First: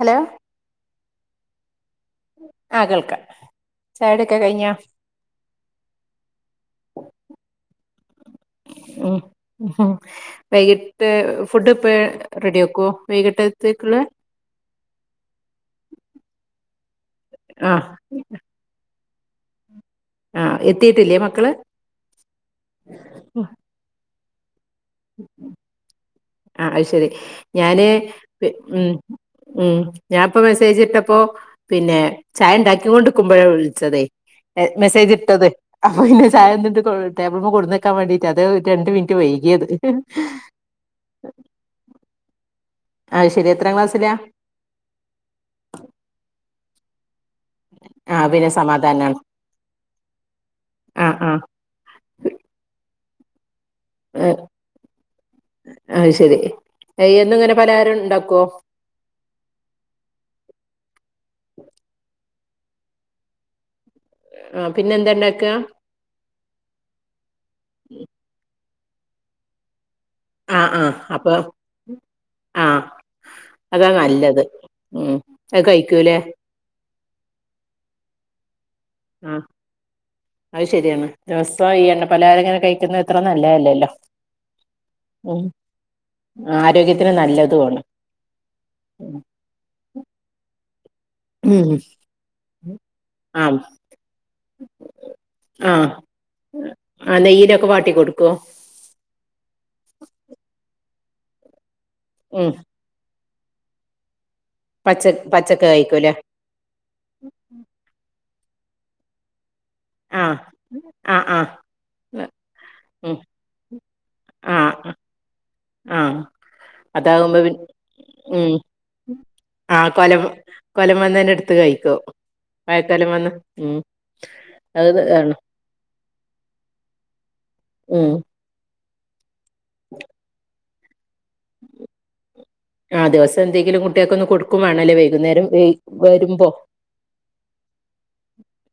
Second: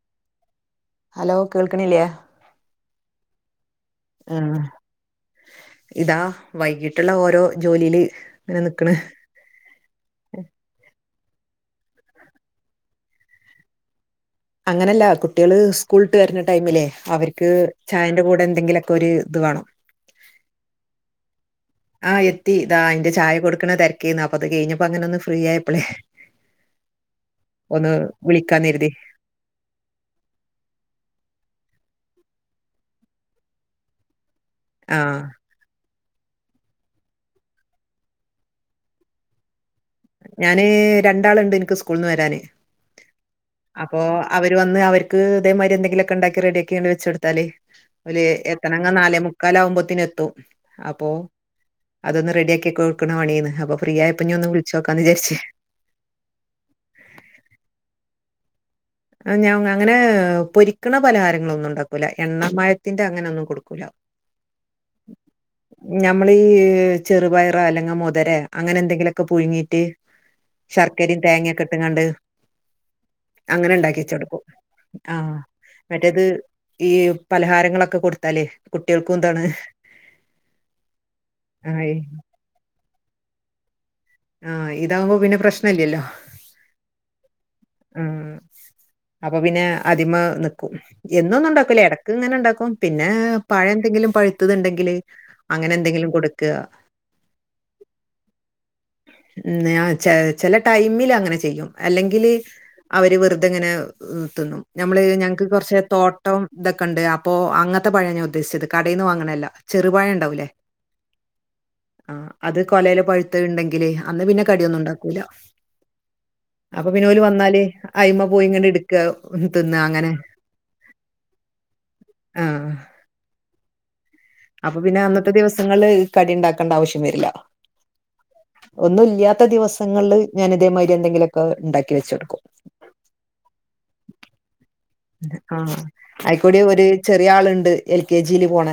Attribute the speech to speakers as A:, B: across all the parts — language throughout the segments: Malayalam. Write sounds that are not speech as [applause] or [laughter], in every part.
A: ഹലോ
B: ഹലോ കേൾക്കണില്ല്യാ
A: ആ കേൾക്കാം ചായകുടിയൊക്കെ
B: ആഹ്
A: കഴിഞ്ഞോ
B: ഇതാ വൈകിട്ടുള്ള ഓരോ ജോലിയില് ഇങ്ങനെ നിക്കണ്
A: ഉം വൈകിട്ട് ഫുഡ് ഇപ്പ റെഡി ആക്കുവോ വൈകിട്ടത്തേക്കുള്ള
B: അങ്ങനെയല്ല കുട്ടികള് സ്കൂളട്ട് വരുന്ന ടൈമിലേ അവർക്ക്
A: ആഹ്
B: ചായേ കൂടെ എന്തെങ്കിലൊക്കെ ഒരു ഇത് വേണം
A: ആഹ് എത്തിയിട്ടില്ലേ മക്കള്
B: ആഹ് എത്തി ദാ അതിന്റെ ചായ കൊടുക്കണ തിരക്കീന്നാ അപ്പ അത് കഴിഞ്ഞപ്പോ അങ്ങനെ ഒന്ന് ഫ്രീ ആയപ്പോളെ
A: ആ അത് ശരി ഞാന്
B: വിളിക്കാന്ന്
A: ഉം
B: കരുതി
A: ഉം ഞാൻപ്പോ മെസ്സേജിട്ടപ്പോ പിന്നെ ചായ ഉണ്ടാക്കി കൊണ്ട്ക്കുമ്പോഴാ വിളിച്ചതെ മെസ്സേജ്
B: ആഹ്
A: ഇട്ടത് അപ്പൊ പിന്നെ ചായ എന്നിട്ട് ടേബിൾമ്മെ കൊട്ന്നക്കാൻ വേണ്ടീട്ട് അതാ രണ്ട് മിനിറ്റ് വൈകിയത്
B: ഞാന് രണ്ടാളുണ്ട് എനിക്ക് സ്കൂൾന്ന് വരാന്
A: അത് ശരി എത്രാം
B: അപ്പൊ
A: ക്ലാസ്സിലാ
B: അവര് വന്ന് അവർക്ക് ഇതേമാരി എന്തെങ്കിലുമൊക്കെ ഉണ്ടാക്കി റെഡി ആക്കി അങ്ങ് വെച്ച് കൊടുത്താല് ഒല്
A: ആഹ് പിന്നെ
B: എത്തണങ്ങ
A: സമാധാനാണ്
B: നാലേ മുക്കാലാകുമ്പോത്തിനെത്തും അപ്പൊ
A: ആഹ് ആഹ്
B: അതൊന്ന് റെഡിയാക്കി കൊടുക്കണ പണിയാണ് അപ്പ ഫ്രീയായപ്പ ഞാനൊന്ന് വിളിച്ചോക്കാന്ന് വിചാരിച്ച്
A: അത് ശെരി എന്നും ഇങ്ങനെ പലഹാരം ഉണ്ടാക്കോ
B: ആഹ് ഞാൻ അങ്ങനെ പൊരിക്ക്‌ണ പലഹാരങ്ങളൊന്നും ഉണ്ടാക്കൂല എണ്ണ മയത്തിന്റെ അങ്ങനെ ഒന്നും കൊടുക്കൂല
A: ആഹ് പിന്നെ എന്താ ഉണ്ടാക്ക
B: ഞമ്മളീ ചെറുപയറോ അല്ലെങ്കിൽ മുതരേ അങ്ങനെ എന്തെങ്കിലുമൊക്കെ പുഴുങ്ങീട്ട്
A: ആ ആ
B: ശർക്കരേം
A: അപ്പൊ
B: തേങ്ങൊക്കെ ഇട്ടുങ്ങാണ്ട്
A: ആ
B: അങ്ങനെ
A: അതാ
B: ഇണ്ടാക്കി വെച്ച്
A: നല്ലത്
B: കൊടുക്കും
A: ഉം
B: ആഹ്
A: അത് കഴിക്കൂലേ
B: മറ്റേത് ഈ പലഹാരങ്ങളൊക്കെ കൊടുത്താല്
A: ആഹ് അത് ശരിയാണ് ദിവസോം ഈ
B: ആഹ്
A: എണ്ണപലഹാരം ഇങ്ങനെ കഴിക്കുന്നത് ഇത്ര നല്ലതല്ലല്ലോ
B: ആഹ് ഇതാവുമ്പോ പിന്നെ
A: ഉം
B: പ്രശ്നല്യല്ലോ
A: ആരോഗ്യത്തിന് നല്ല
B: ഉം അപ്പൊ പിന്നെ അതിമ്മേ നിക്കും എന്നൊന്നും
A: ഉം
B: ഉണ്ടാക്കൂല ഇടക്ക് ഇങ്ങനെ ഉണ്ടാക്കും പിന്നെ
A: ആ
B: പഴം എന്തെങ്കിലും പഴുത്തത് ഉണ്ടെങ്കില് അങ്ങനെ എന്തെങ്കിലും കൊട്ക്ക
A: [unintelligible] ക്കെ വാട്ടി കൊടുക്കോ
B: ആഹ് ചില ടൈമിൽ അങ്ങനെ ചെയ്യും അല്ലെങ്കില്
A: ഉം
B: അവര് വെറുതെ ഇങ്ങനെ തിന്നും ഞമ്മള്
A: പച്ച
B: ഞങ്ങക്ക്
A: പച്ചക്ക
B: കുറച്ച്
A: കഴിക്കൂലേ
B: തോട്ടം ഇതൊക്കെ ഉണ്ട് അപ്പോ അങ്ങത്തെ പഴാ ഞാൻ ഉദ്ദേശിച്ചത് കടേന്ന് വാങ്ങ്ണല്ല ചെറുപഴം
A: ആ
B: ഉണ്ടാവൂല്ലേ
A: ആ ആ
B: ആഹ് അത് കൊലേലെ
A: ഉം
B: പഴുത്തത് ഉണ്ടെങ്കില് അന്ന് പിന്നെ കടിയൊന്നും ഉണ്ടാക്കൂല
A: ആഹ് അതാകുമ്പോ പി
B: എ അയിമ്മ പോയിങ്ങനെട്ക്ക ഒന്ത്
A: ആഹ് കോലേമ്മേന്നെന്നെ എടുത്ത് കഴിക്കും
B: ആ
A: വായക്കൊലേമ്മേന്ന് ഉം
B: അപ്പൊ പിന്നെ
A: അത്
B: അന്നത്തെ
A: ആണ്
B: ദിവസങ്ങളില് കടി ഉണ്ടാക്കേണ്ട ആവശ്യം വരില്ല
A: ഉം
B: ഒന്നും ഇല്യാത്ത ദിവസങ്ങളില് ഞാൻ ഇതേമാരി എന്തെങ്കിലുമൊക്കെ ഉണ്ടാക്കി വെച്ചൊട്ക്കും
A: ആഹ് ദിവസം എന്തെങ്കിലും കുട്ട്യോക്ക് ഒന്ന് കൊടുക്കും വേണല്ലോ വ
B: ആഹ് അയിക്കൂടെ ഒരു ചെറിയ ആളുണ്ട് എൽ കെ ജീല് പോണ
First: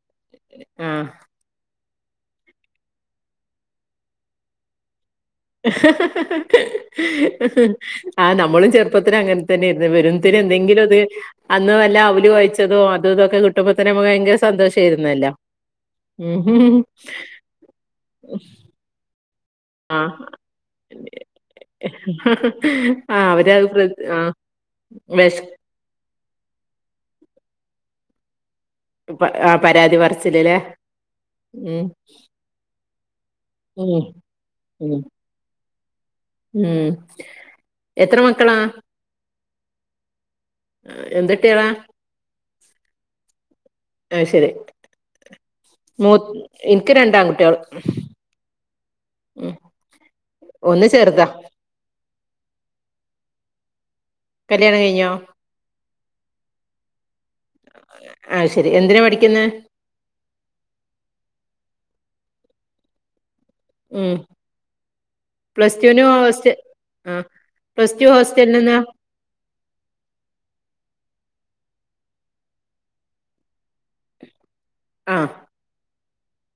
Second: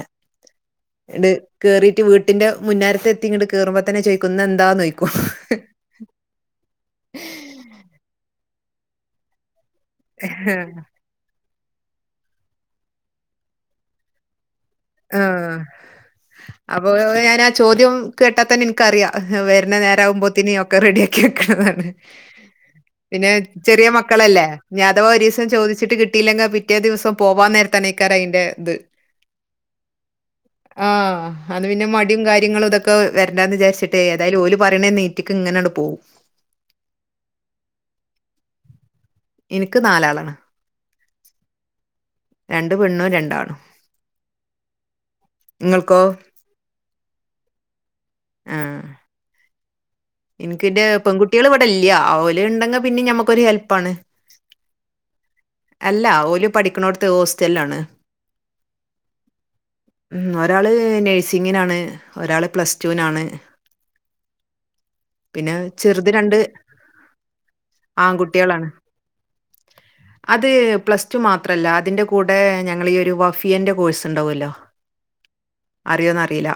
A: ആഹ്
B: ഇണ്ട് കേറിയിട്ട് വീട്ടിന്റെ മുന്നാരത്തെത്തി ഇങ്ങോട്ട് കേറുമ്പതന്നെ ചോയിക്കും ഇന്നെന്താന് ചോയിക്കും
A: ആ നമ്മളും ചെറുപ്പത്തിൽ അങ്ങനെ തന്നേർന്നു വെരുംന്തേര് എന്തെങ്കിലും അത് അന്ന് വല്ല അവല് കൊയച്ചതോ അതും ഇതും ഒക്കെ കിട്ടുമ്പത്തന്നെ നമുക്ക് ഭയങ്കര സന്തോഷ
B: ആഹ് അപ്പൊ ഞാനാ ചോദ്യം കേട്ടാതന്നെ നിക്കറിയ വര് ന്ന
A: ആഹ്
B: നേരാകുമ്പോത്തിന് ഒക്കെ റെഡിയാക്കി വെക്കണതാണ്
A: ആ
B: പിന്നെ
A: അവരത് പ്ര
B: ചെറിയ
A: ആ
B: മക്കളല്ലേ ഇനി അധവ ഒരു
A: വെശ്
B: ദിവസം ചോയിച്ചിട്ട് കിട്ടീലെങ്കി പിറ്റേ ദിവസം പോവാൻ നേരത്തനയ്ക്കാരം അതിന്റെ ഇത്
A: പ പരാതി പറച്ചില്ലല്ലേ
B: ആഹ് അത് പിന്നെ മടിയും കാര്യങ്ങളും ഇതൊക്കെ വരണ്ടാന്ന്
A: ഉം
B: വിചാരിച്ചിട്ട് ഏതായാലും ഓല്
A: ഉം
B: പറയണന്നെ ഒറ്റക്ക് ഇങ്ങനണ്ട് പോവും
A: ഉം എത്ര മക്കളാ
B: എനിക്ക് നാലാളാണ്
A: എന്ത്‌ട്ട്യോളാ
B: രണ്ട് പെണ്ണും രണ്ടാണും
A: അത് ശരി
B: ഇങ്ങൾക്കോ?
A: മൂ എനിക്ക് രണ്ട് ആണ്കുട്ട്യോൾ
B: ആഹ് എനിക്ക് എന്റെ
A: ഒന്ന് ചെറുതാ
B: പെൺകുട്ടികൾ ഇവിടെ ഇല്ല്യ ഓല്ണ്ടെങ്കി പിന്നെ ഞമ്മക്കൊരു ഹെൽപ്പാണ്
A: കല്യാണം കഴിഞ്ഞോ
B: അല്ല ഓല് പഠിക്ക്ണോട്ത്ത് ഹോസ്റ്റലാണ്.
A: ആഹ് ശരി എന്തിന് പഠിക്ക്ന്ന്
B: ഉം ഒരാള് നേഴ്സിങ്ങിനാണ് ഒരാള് പ്ലസ് റ്റൂനാണ്.
A: ഉം പ്ലസ് ടുന്
B: ചെറുത് രണ്ട്
A: ഹോസ്റ്റ ആ പ്ലസ് ടു
B: ആൺകുട്ടികളാണ്.
A: ഹോസ്റ്റല്ന്നാ
B: അത് പ്ലസ് ടു മാത്രല്ല അതിന്റെ കൂടെ ഞങ്ങള് ഈ ഒരു വഫിയന്റെ കോഴ്സ്ണ്ടാവൊല്ലോ
A: ആ
B: അർയോന്നറീയില്ല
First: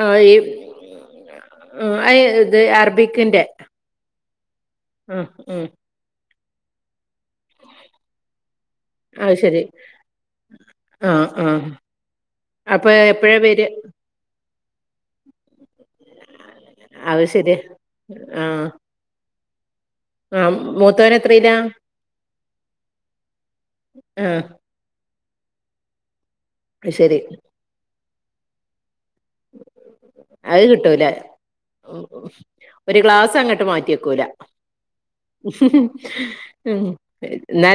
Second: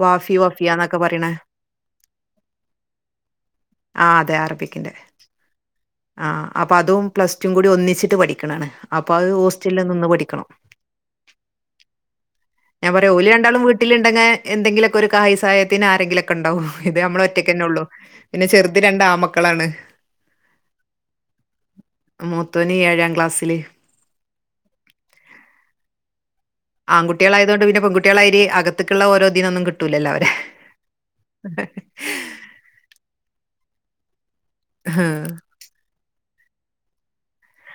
A: ആ, ഈ
B: വാഫി വഫിയാന്നൊക്കെ പറിണെ
A: ഉം അയ്ത് അറബിക്കിന്റെ
B: ആഹ് അതെ അറബിക്കിന്റെ
A: ഉം ഉം
B: ആഹ് അപ്പതും പ്ലസ് റ്റും കൂടി ഒന്നിച്ചിട്ട് പഠിക്കണാണ് അപ്പ അത് ഹോസ്റ്റല്ല് നിന്ന് പഠിക്കണം.
A: ആഹ് ആഹ്
B: എവടെ ഓല് രണ്ടാളും വീട്ടിലിണ്ടങ്ങ എന്തെങ്കിലൊക്കെ ഒരു കായി സഹായത്തിന് ആരെങ്കിലൊക്കെ ണ്ടാവു ഇത്
A: അത്
B: നമ്മള്
A: ശരി
B: ഒറ്റയ്ക്കന്നെ ഒള്ളൂ പിന്നെ ചെർത് രണ്ടാമ ക്കളാണ്
A: ആഹ് മൂത്തവര് എത്രല്ല
B: മൂത്തോന് ഏഴാം ക്ലാസ്സില്
A: ആഹ് അത് ശരി
B: ആങ്കുട്ട്യേളായതൊണ്ട് പിന്നെ പെങ്കുട്ട്യേളായിരി അകത്ത്ക്ക്ള്ള ഓരോതിനൊന്നും കി ട്ടൂലല്ലോ അവരെ
A: അത് ഒര് ഗ്ലാസങ്ങട്ട് മാറ്റിവെയ്ക്കൂല
B: ആഹ്
A: ഉം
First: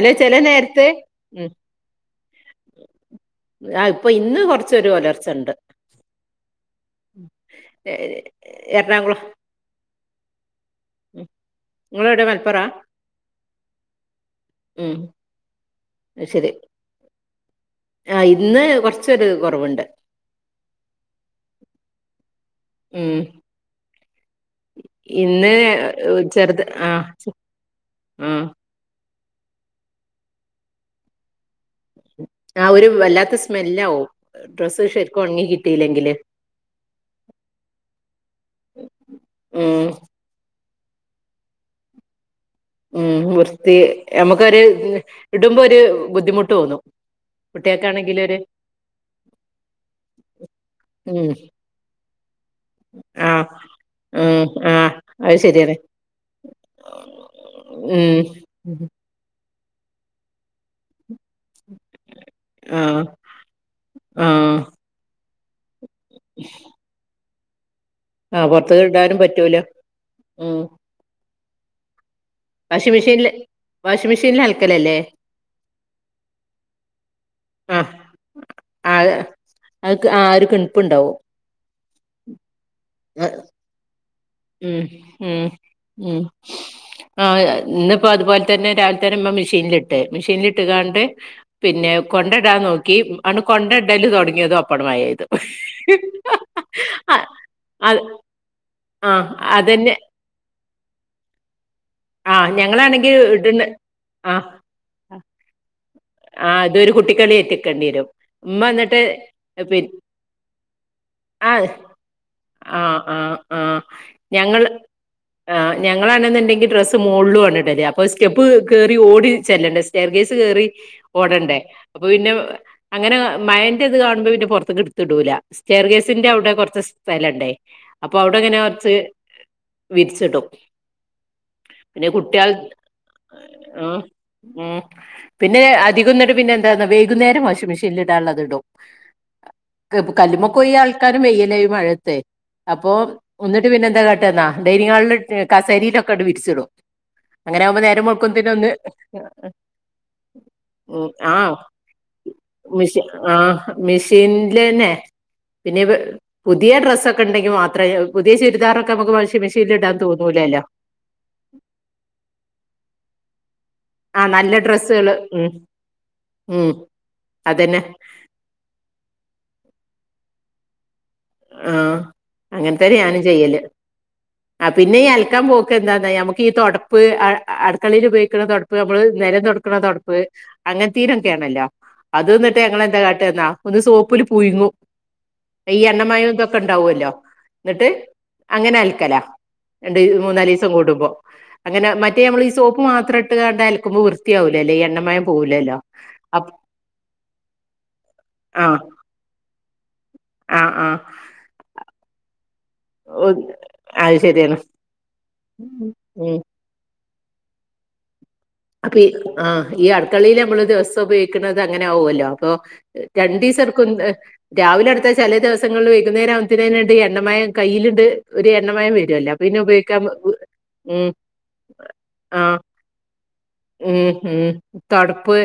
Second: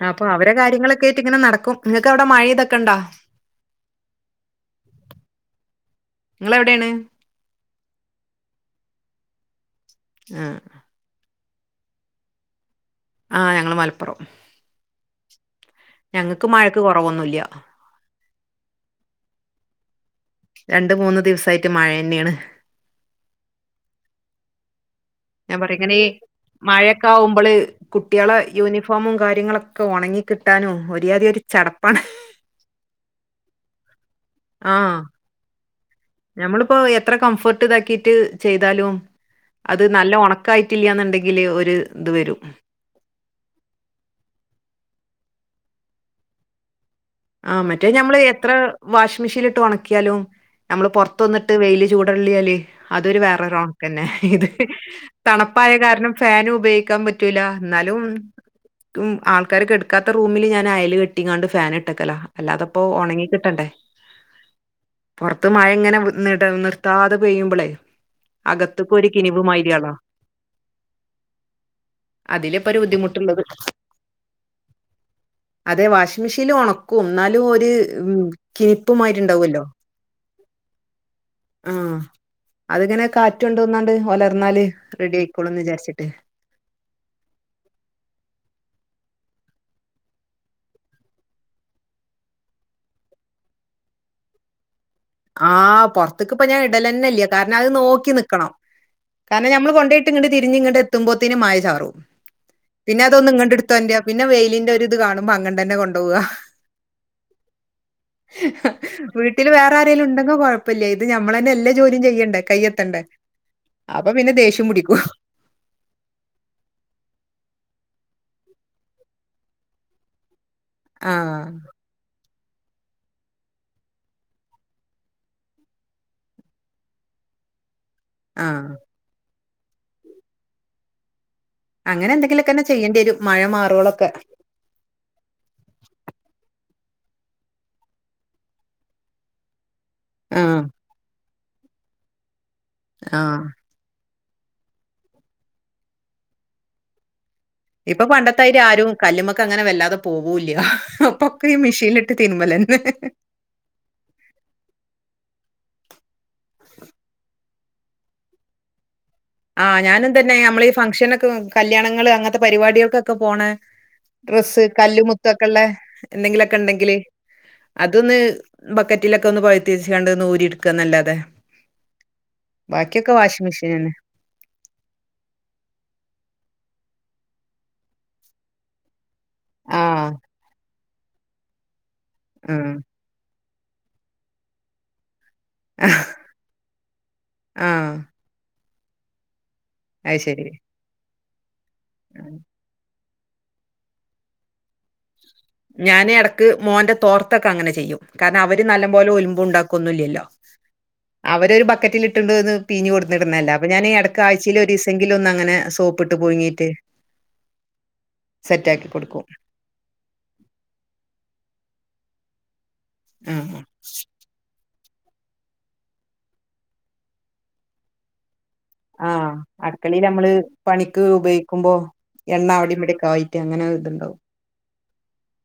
B: ആ അപ്പ
A: ചില
B: അവരെ
A: നേരത്ത്
B: കാര്യങ്ങളൊക്കെയിട്ട് ഇങ്ങനെ
A: ഉം
B: നടക്കും ങ്ങക്ക് അവടെ മഴെതൊക്കെണ്ടോ?
A: ആഹ് ഇപ്പൊ ഇന്ന് കൊർച്ചൊരു ഒലർച്ചണ്ട്.
B: ങ്ങളെവ്ടെണ്
A: ഏ എർണാകുളം
B: ആഹ്
A: ങ്ങളേടെ മൽപ്പറാ
B: ആഹ് ഞങ്ങള് മലപ്പാെറം
A: ഉം
B: ഞങ്ങക്ക് മഴക്ക് കെറവൊന്നുല്യ
A: ആഹ് ഇന്ന് കൊർച്ചൊര് കൊറവ്ണ്ട്
B: രണ്ട് മൂന്ന് ദിവ്സായിറ്റ് മഴെന്നേണ്
A: ഉം ഇന്ന്
B: ഞാൻ പറ്യ ഇങ്ങനെ
A: ചെറുത് ആ
B: മഴക്കെ ആവുമ്പള്
A: ആ
B: കുട്ട്യോളെ യൂനി ഫോമും കാര്യങ്ങളൊക്കെ ഒണങ്ങി കിട്ടാനും ഒര് യാതി ഒര് ചടപ്
A: ആഹ് ഒര് വല്ലാത്ത സ്മെല്ലാവും ഡ്രസ്സ് ശര്ക്കും ഒൺങ്ങി കിട്ടീലെങ്കില്
B: നഞമ്മള്പ്പാെ എത്ര കംഫേട്ട് താക്കീട്ട് ചെയ്താലും അത്
A: ഉം
B: നല്ല ഒണ ക്കായ്ട്ടില്യാന്ണ്ടെങ്കില് ഒര് ഇത് വെരും ഉം
A: ഉം വൃത്തി ഞമ്മെക്കൊര് ഇട്മ്പാെര് ബുദ്ധിമുട്ട് തോന്നും
B: ആഹ് മറ്റേത് ഞമ്മള്
A: കുട്ടികൾക്കാണെങ്കിലൊരു
B: എത്ര വാഷ് മിഷീൻല്ട്ട് ഒണക്കിയാലും നമ്മള്
A: ഉം
B: പൊർത്തൊന്ന്ട്ട് വെെല് ചൂടാെള്ളിയാല് അതൊരു
A: ആ
B: വേറൊരൊൺക്കെന്നേ
A: ഉം
B: ഇത്
A: ആ അത്
B: തണപ്പായ
A: ശരിയാണ്
B: കാരണം ഫാനും ഉപയോഗിക്കാൻ പറ്റൂല ഇന്നാലും ഉം ആൾക്കാര് കെട്ക്കാത്ത റൂമില് ഞാനയല് കെട്ടിങ്ങാണ്ട് ഫേ ട്ടക്കലാ അല്ലാതെപ്പൊ
A: ആഹ്
B: ഒണങ്ങി കിട്ടണ്ടെ
A: ആഹ്
B: പൊർത്ത് മഴ ഇങ്ങനെ നിട നിർത്താതെ പെയ്യുമ്പളേയ്
A: ആഹ് പൊറത്ത്
B: അകത്ത്ക്കും ഒര്
A: ഇടാനും
B: കിനിവ്
A: പറ്റൂല
B: മാരിയാണ്
A: ഉം
B: അതില് പാെ ഒര്
A: വാഷിംഗ് മെഷീനില്
B: ബുദ്ധിമുട്ട്ള്ളത്
A: വാഷിംഗ് മെഷീനിൽ അലക്കലല്ലേ
B: അതെ വാഷിംഗ് മെഷീൻല് ഒണ ക്കും ഇന്നാലും ഒര്
A: ആഹ്
B: ഉം കിനിപ്പ്
A: ആഹ്
B: മായിരി ഇണ്ടാവാെല്ലോ
A: അത് ക് ആഹ് ഒര് കിൺപ്പ് ഇണ്ടാവും
B: ആഹ് അത്ങ്ങനെ കാറ്റാെണ്ട് ഒന്നണ്ട് വാെലർന്നാല്
A: ഉം ഉം
B: റെഡൈക്കോളുംന്ന് വിജാര്ച്ചിട്ട്
A: ഉം ആഹ് ഇന്ന്പ്പാെ അത്പോലെ തന്നെ രാവിൽതെന്നെ ഇമ്മ മിഷീൻല്ട്ട് മിഷീൻലിട്ട്കാണ്ട് പിന്നെ കൊണ്ടെടാൻ നോക്കി ആണ് കൊണ്ടെടല് താെടങ്ങിയതും അപ്പണ് മയപെയ്ത്
B: ആഹ് പൊർത്ത്ക്ക് ഇപ്പ ഞാൻ ഇടലെന്നെല്യ കാരണം അത് നോക്കി നിക്കണം
A: ആഹ്
B: കാരണം ഞമ്മള്
A: അതന്നെ
B: കൊണ്ടാേയി ട്ട്ഇങ്ങണ്ട് തിരിഞ്ഞ് ഇങ്ങണ്ട് എത്തുമ്പോത്തിന് മയ ചാറും
A: ആഹ്
B: പിന്നെ
A: ഞങ്ങളാണെങ്കി
B: അതാെന്ന് ഇങ്ങണ്ട്
A: ഇട്ണ
B: ഇട്ത്താെന്റാ പിന്നെ വെെലിന്റെ ഒര്ഇത് കാണുമ്പൊ അങ്ങണ്ടെന്നെ കൊണ്ടാേവാ
A: ആഹ് ഇതൊരു കുട്ടിക്കളി എത്തിക്കെണ്ടി വെരും ഇമ്മ ഇന്ന്ട്ട്
B: പിന്നെ വേറാരേലും ഇണ്ടങ്ക കൊഴപ്പല്യ ഇത് ഞമ്മളെന്നെ എല്ലാ ജോലം ചെയ്യണ്ടെ കയ്യെത്തെണ്ടെ
A: ആഹ് ആഹ്
B: അപ്പൊ പിന്നെ ദേഷ്യം പുടിക്കും
A: ആഹ് ഞങ്ങളാണ്ന്ന് ഇണ്ടെങ്കി ഡ്രസ് ഇത് മോൺള് കൊണ്ടാേയി ഇടല്ലേ അപ്പൊ സ്റ്റെപ്പ് ക് കേറി ഓടി ചെല്ലണ്ടേ സ്റ്റയർ കേസ് കേറി
B: ആഹ്
A: ഓടണ്ടേ അപ്പൊ പിന്നെ അങ്ങനെ മയന്റെ ഇത് കാണുമ്പാെ പിന്നെ പാെർത്ത്ക്ക് ഇട്ത്ത് ഇടൂല സ്റ്റയർ ഗേസിന്റെ അവ്ടെ കൊറച്ച് സ്ഥലണ്ടേ അപ്പൊ അവെടെങ്ങനെ
B: ആഹ്
A: കാെറച്ച് വിര്ച്ചിടും
B: അങ്ങനെ എന്തെങ്കിലൊക്കെന്നെ ചെയ്യണ്ടെരും മഴ
A: ആ
B: മാറാേളൊക്കെ
A: ഉം പിന്നെ അധികംന്ന്ട്ട് പിന്നെ എന്താന്നാ വൈക്ന്നേരം വാഷിംഗ് മിഷീൻല് ഇടാള്ളത് ഇടും കെബു
B: ആഹ്
A: കല്ല്മ്മകാേയി ആൾക്കാരും വെയ്യല്ലെ ഈ മഴയത്തേ അപ്പൊ
B: ആഹ്
A: ഒന്ന് ട്ട് പിന്നെന്താ കാട്ടാന്നാ ഡൈനിഹാൾ ല് ങ്ങ് കസേരീലൊക്കെ ഇണ്ട് വിരിച്ചിടും അങ്ങനെ ആകുമ്പോ
B: ഇപ്പൊ
A: നേരം വെളുക്കുമ്പത്തേന്
B: പണ്ടത്തെരി
A: ഒന്ന്
B: ആരും കല്ല്മ്മക്കങ്ങനെ വെല്ലാതെ പോവൂല്യ അപ്പൊക്കെ ഈ മിഷീൻല്
A: മിഷ് ആഹ് മെഷീൻലെന്നെ പിന്നെ പെ പുതിയ ഡ്രസ്സൊക്കെ ഇണ്ടെങ്കി മാത്രേ പുതിയ ചുരിദാറൊക്കെ ഇമ്മക്ക് വാഷ്
B: ആഹ് ഞാനും തന്നെ നമ്മളീ ഫംഗ്ഷനൊക്കെ കല്യാണങ്ങള് അങ്ങൻത്തെ പരിവാടികൾകാെക്കെ പോണെ
A: ആ നല്ല
B: ഡ്രെസ്സ് കല്ലും
A: ഡ്രസ്സുകള് ഉം
B: മുത്തൊക്കെള്ളെ എന്തെങ്കിലൊക്കെ
A: ഉം
B: ഇണ്ടെങ്കില്
A: അതന്നെ
B: അതൊന്ന് ബക്കറ്റിലൊക്കെ ഒന്ന് പഴ്ത്തി വെച്ച്കാണ്ടാെന്ന് ഊരി ഇട്ക്കാ നെല്ലാതെ
A: ആഹ് അങ്ങൻതന്നെ ഞാനും ചെയ്യല്
B: മെഷീനന്നെ
A: ആഹ് പിന്നെ ഈ അൽക്കാൻ പോക്ക് എന്താന്നാ ഞമക്ക് ഈ തൊടപ്പ് അ അട്ക്കളീല് ഉപയോഗിക്ക്ണ താെട് പ്പ് നമ്മള് നെരം തൊടക്കണ
B: ആഹ്
A: തൊടപ്പ് അങ്ങനെ തീരൊക്കെയാണല്ലോ അത് ന്നിട്ട്
B: ആഹ്
A: ഞങ്ങളെന്താ കാട്ട്ന്നാ ഒന്ന് സോപ്പില് പുയുങ്ങും ഈ എണ്ണമയം ഇതൊക്കെ ഉണ്ടാവല്ലോ എന്നിട്ട്
B: ആഹ്
A: അങ്ങനെ അലക്കലാ രണ്ട്
B: അത്
A: മൂന്നല്
B: ശരി
A: ദിവസം കൂടുമ്പോ അങ്ങനെ മറ്റേ നമ്മളീ സോപ്പ് മാത്രം ഇട്ട് കണ്ട അലക്കുമ്പോ വൃത്തിയാകൂല ഈ എണ്ണമയം പോവൂലല്ലോ
B: ഞാാന്
A: അ
B: എടക്ക് മോന്റെ തോർത്തൊക്കെ അങ്ങനെ ചെയ്യും, കാരണം അവര് നല്ല പോലെ ഒലിമ്പും ഉണ്ടാക്കൊന്നും ല്ലല്ലോ.
A: ആഹ് ആഹ്
B: അവരൊരു ബക്കറ്റിലിട്ടോണ്ട് വന്ന് പിയിഞ്ഞു
A: ഒ-
B: കൊടുന്നിടുന്നയല്ല അപ്പൊ ഞാന്
A: അത്
B: എടക്ക്
A: ശരിയാണ്
B: ആഴ്ചയിലൊരീസയെങ്കിലും ഒന്ന് അങ്ങനെ സോപ്പിട്ട്
A: ഉം
B: പുയുങ്ങിയിട്ട് കൊടുക്കും
A: [unintelligible] ആഹ് ഈ അടുക്കളയില് നമ്മള് ദിവസം ഉപയോഗിക്കണത് അങ്ങനെയാവുല്ലോ അപ്പൊ
B: ആ
A: രണ്ടീസെടുക്ക ക്കും, രാവിലെ എടുത്ത ചെലേ ദിവസങ്ങളിൽ വൈകുന്നേരം ആവുത്തേനായിട്ട് എണ്ണമയം കയ്യിലുണ്ട്. ഒരു എണ്ണമയം വരുമല്ലോ
B: ആഹ്
A: അപ്പൊ പിന്നെ ഉപയോഗിക്കാൻ
B: അടുക്കളേല് മ്മള് പണിക്ക്
A: ഉം
B: ഉപയോഗിക്കുമ്പോ
A: ആ
B: എണ്ണ അവിടേം ഇവിടേക്കെ ആയി
A: ഉം ഉം തൊടപ്പ്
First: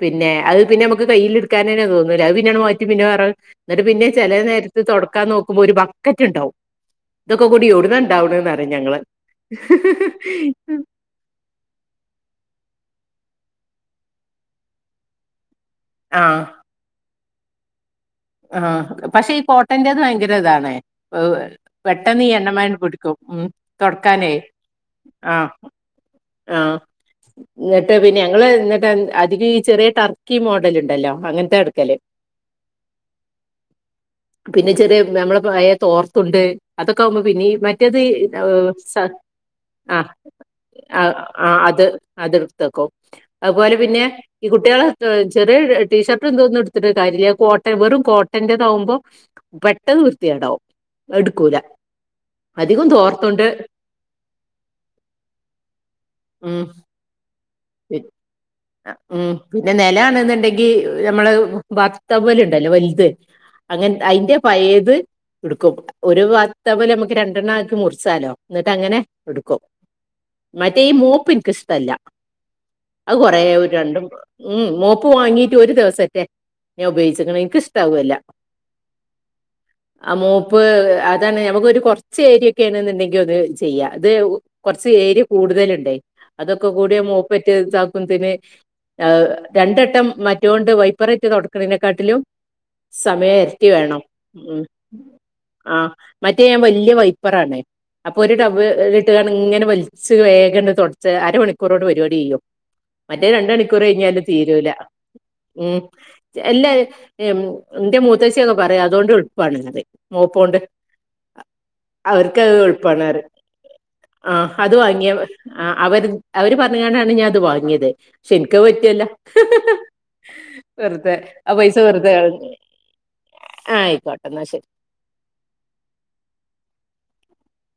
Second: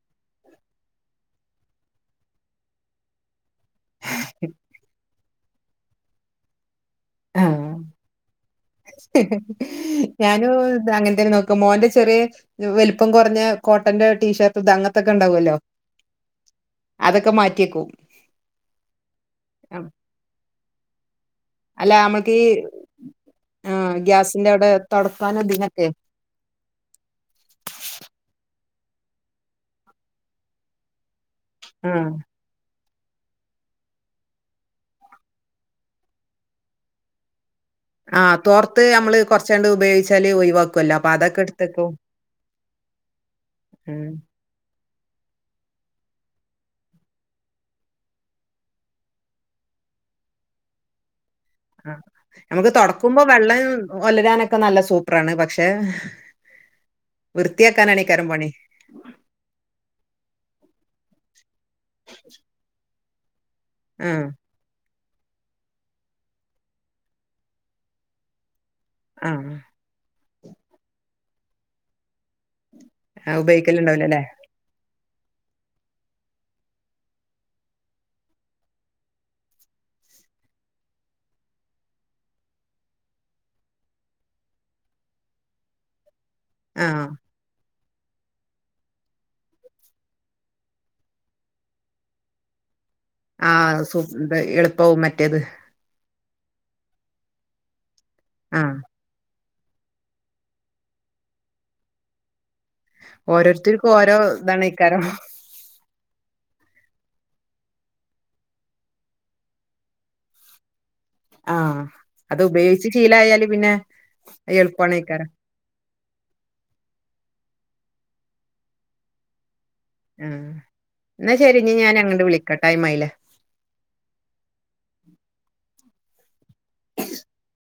A: പിന്നെ അത് പിന്നെ നമുക്ക് കൈയിൽ എടുക്കാൻ തന്നെ തോന്നൂല, അത് പിന്നെയങ്ങട്ട് മാറ്റി പിന്നെ വേറെ എന്നിട്ട് പിന്നെ ചെലേ നേരത്ത് തൊടക്കാൻ നോക്കുമ്പോ ഒരു ബക്കറ്റ് ഉണ്ടാവും.
B: ആ
A: ഇതൊക്കെ കൂടി എവിടുന്നണ്ടാവണേന്ന്‌റയും ഞങ്ങള്
B: അങ്ങനത്തേനു ക്ക് മോന്റെ ചെറിയ വലുപ്പം കുറഞ്ഞ കോട്ടന്റെ ടീഷർട്ട് ഇത് അങ്ങനത്തൊക്കെ ഉണ്ടാാവുമല്ലോ
A: ആഹ്
B: അതൊക്കെ മാറ്റിവെക്കും.
A: ആഹ് പക്ഷെ ഈ കോട്ടന്റെത് ഭയങ്കര ഇതാാണ് [unintelligible]
B: അല്ല
A: പെട്ടന്നീ
B: നമ്മൾക്ക് ഈ
A: എണ്ണമയൻ പിടിക്കും ഉം
B: ആഹ്
A: തൊടക്കാനേ
B: ഗ്യാസിന്റെ അവിടെ തൊടക്കാനും
A: ആഹ്
B: ഇതിനൊക്കെ
A: ആഹ് ന്നിട്ട് പിന്നെ ഞങ്ങള് ന്നിട്ട് അതികം ഈ ചെറിയ ടർക്കി മോഡലുണ്ടല്ലോ അങ്ങനത്തെയാ എടുക്കല്.
B: ആഹ്
A: പിന്നെ ചെറിയ നമ്മളെ പയ തോർത്തുണ്ട്, അതൊക്കെ ആകുമ്പോ പിന്നീ മറ്റ് റ്റത് ആഹ്
B: തോർത്ത്
A: സ
B: നമ്മള് കൊറച്ചാണ്ട്
A: ആഹ്
B: ഉപയോഗിച്ചാല് ഒഴിവാക്കുവല്ലോ
A: അ
B: അപ്പൊ അതൊക്കെ
A: അത് അത്
B: എടുത്തേക്കും
A: അതെടുത്തെക്കും. അതുപോലെ പിന്നെ
B: ഉം
A: ഈ കുട്ട്യാളെ ചെറിയ ടീഷർട്ടും ഇതൊന്നും എടുത്തിട്ട് കാര്യല്ല കോട്ട [unintelligible] വെറും കോട്ടന്റെതാകുമ്പോ പെട്ടെന്ന് വൃത്തിയേടാവും, അതെടുക്കൂല.
B: ആഹ് നമുക്ക് തുൊടക്കുമ്പോ വെള്ളം ഒലരാനൊക്കെ നല്ല സൂപ്പറാണ്, പക്ഷെ
A: ഉം
B: വൃത്തിയാക്കാനാണേ ഈ കരം പണി.
A: ഉം പിന്നെ നെലാണെന്നുണ്ടെങ്കി നമ്മള് ബാത്ത് ടവ്വലുണ്ടല്ലോ വല്ത്. അങ്ങനെ
B: ആഹ്
A: അയിന്റെ പയേത് ഇടുക്കും, ഒരു വാത്ടവ്വൽ നമ്മക്ക് രണ്ടെണ്ണം ആക്കി മുറിച്ചാലോ ന്നിട്ട് അങ്ങനെ
B: ആഹ്
A: എടുക്കും, മറ്റേ ഈ മോപ്പ്നിക്ക് ഇഷ്ടല്ല.
B: ആഹ്
A: ഇപ്പയെ ഒരു രണ്ടും
B: ഉപയോഗിക്കലുണ്ടാവില്ലല്ലേ
A: ഉം മോപ്പ് വാങ്ങീട്ട് ഒരു ദിവസട്ടെ ഞാൻ ഉപയോഗിച്ചക്ണ്‌ എനിക്കിഷ്ടാവേലാ. ആഹ് മോപ്പ് അതാണ് നമുക്കൊരു കൊറച്ച് ഏരിയൊക്കെണ്ന്നുണ്ടെങ്കി അത് ചെയ്യാ ഇത് കുറച്ച് ഏരിയ കൂടുതലുണ്ട് അതൊക്കെകൂടി
B: ആഹ്
A: മൂപ്പറ്റ് [unintelligible] [unintelligible] ആഹ് രണ്ടെട്ടം മറ്റൊണ്ട് വൈപറിട്ടു തൊടക്കണതിനെക്കാട്ടിലും സമയം എരട്ടി
B: ആഹ് സു
A: വേണം
B: ഇത്
A: ഉം
B: എളുപ്പാവും മറ്റേത്
A: ആഹ് മറ്റേ ഞാൻ വല്ല്യ വൈപ്പറാണേ, അപ്പൊ ഒരു
B: ആഹ്
A: ടവ്വലിട്ട് ദാണ്ടേ ഇങ്ങനെ വലി ച്ച് വേഗങ്ങട്ട് തുടച്ച് അരമണിക്കൂറോണ്ട്‌ പരിപാടി കയും. മറ്റേത് രണ്ട് മണിക്കൂറു
B: ഓരോരുത്തർക്കും ഓരോ
A: കഴിഞ്ഞാലും തീരൂല
B: ഇതാണേക്കാരം
A: ഉം എല്ലാരും ഏഹ് മ് ന്റെ മൂത്തശ്ശിയൊക്കെ പറയും അതോണ്ട് എളുപ്പാണ് ന്ന് മോപ്പൊണ്ട്.
B: ആഹ് അത്
A: അവർക്ക്ത്
B: ഉപയോഗിച്ച്
A: എളുപ്പാണര്
B: ശീലായാല് പിന്നെ
A: അത് വാങ്ങിയാ
B: എളുപ്പാണേക്കാരം
A: അ അവര് അവര് പറഞ്ഞുകാണ്ടാണ് ഞാൻ അത് വാങ്ങിയത് പക്ഷെ എനിക്കത് പറ്റിയേല.
B: ആഹ്
A: വെറുതെ
B: എന്നാ
A: ആ
B: ശരി ഇനി
A: പൈസ
B: ഞാൻ
A: വെറുതെ
B: അങ്ങട്
A: കളഞ്ഞ്
B: വിളിക്കാ ടൈം ആയില്ലേ
A: ആയിക്കോട്ടെ എന്നാ ശരി.
B: എ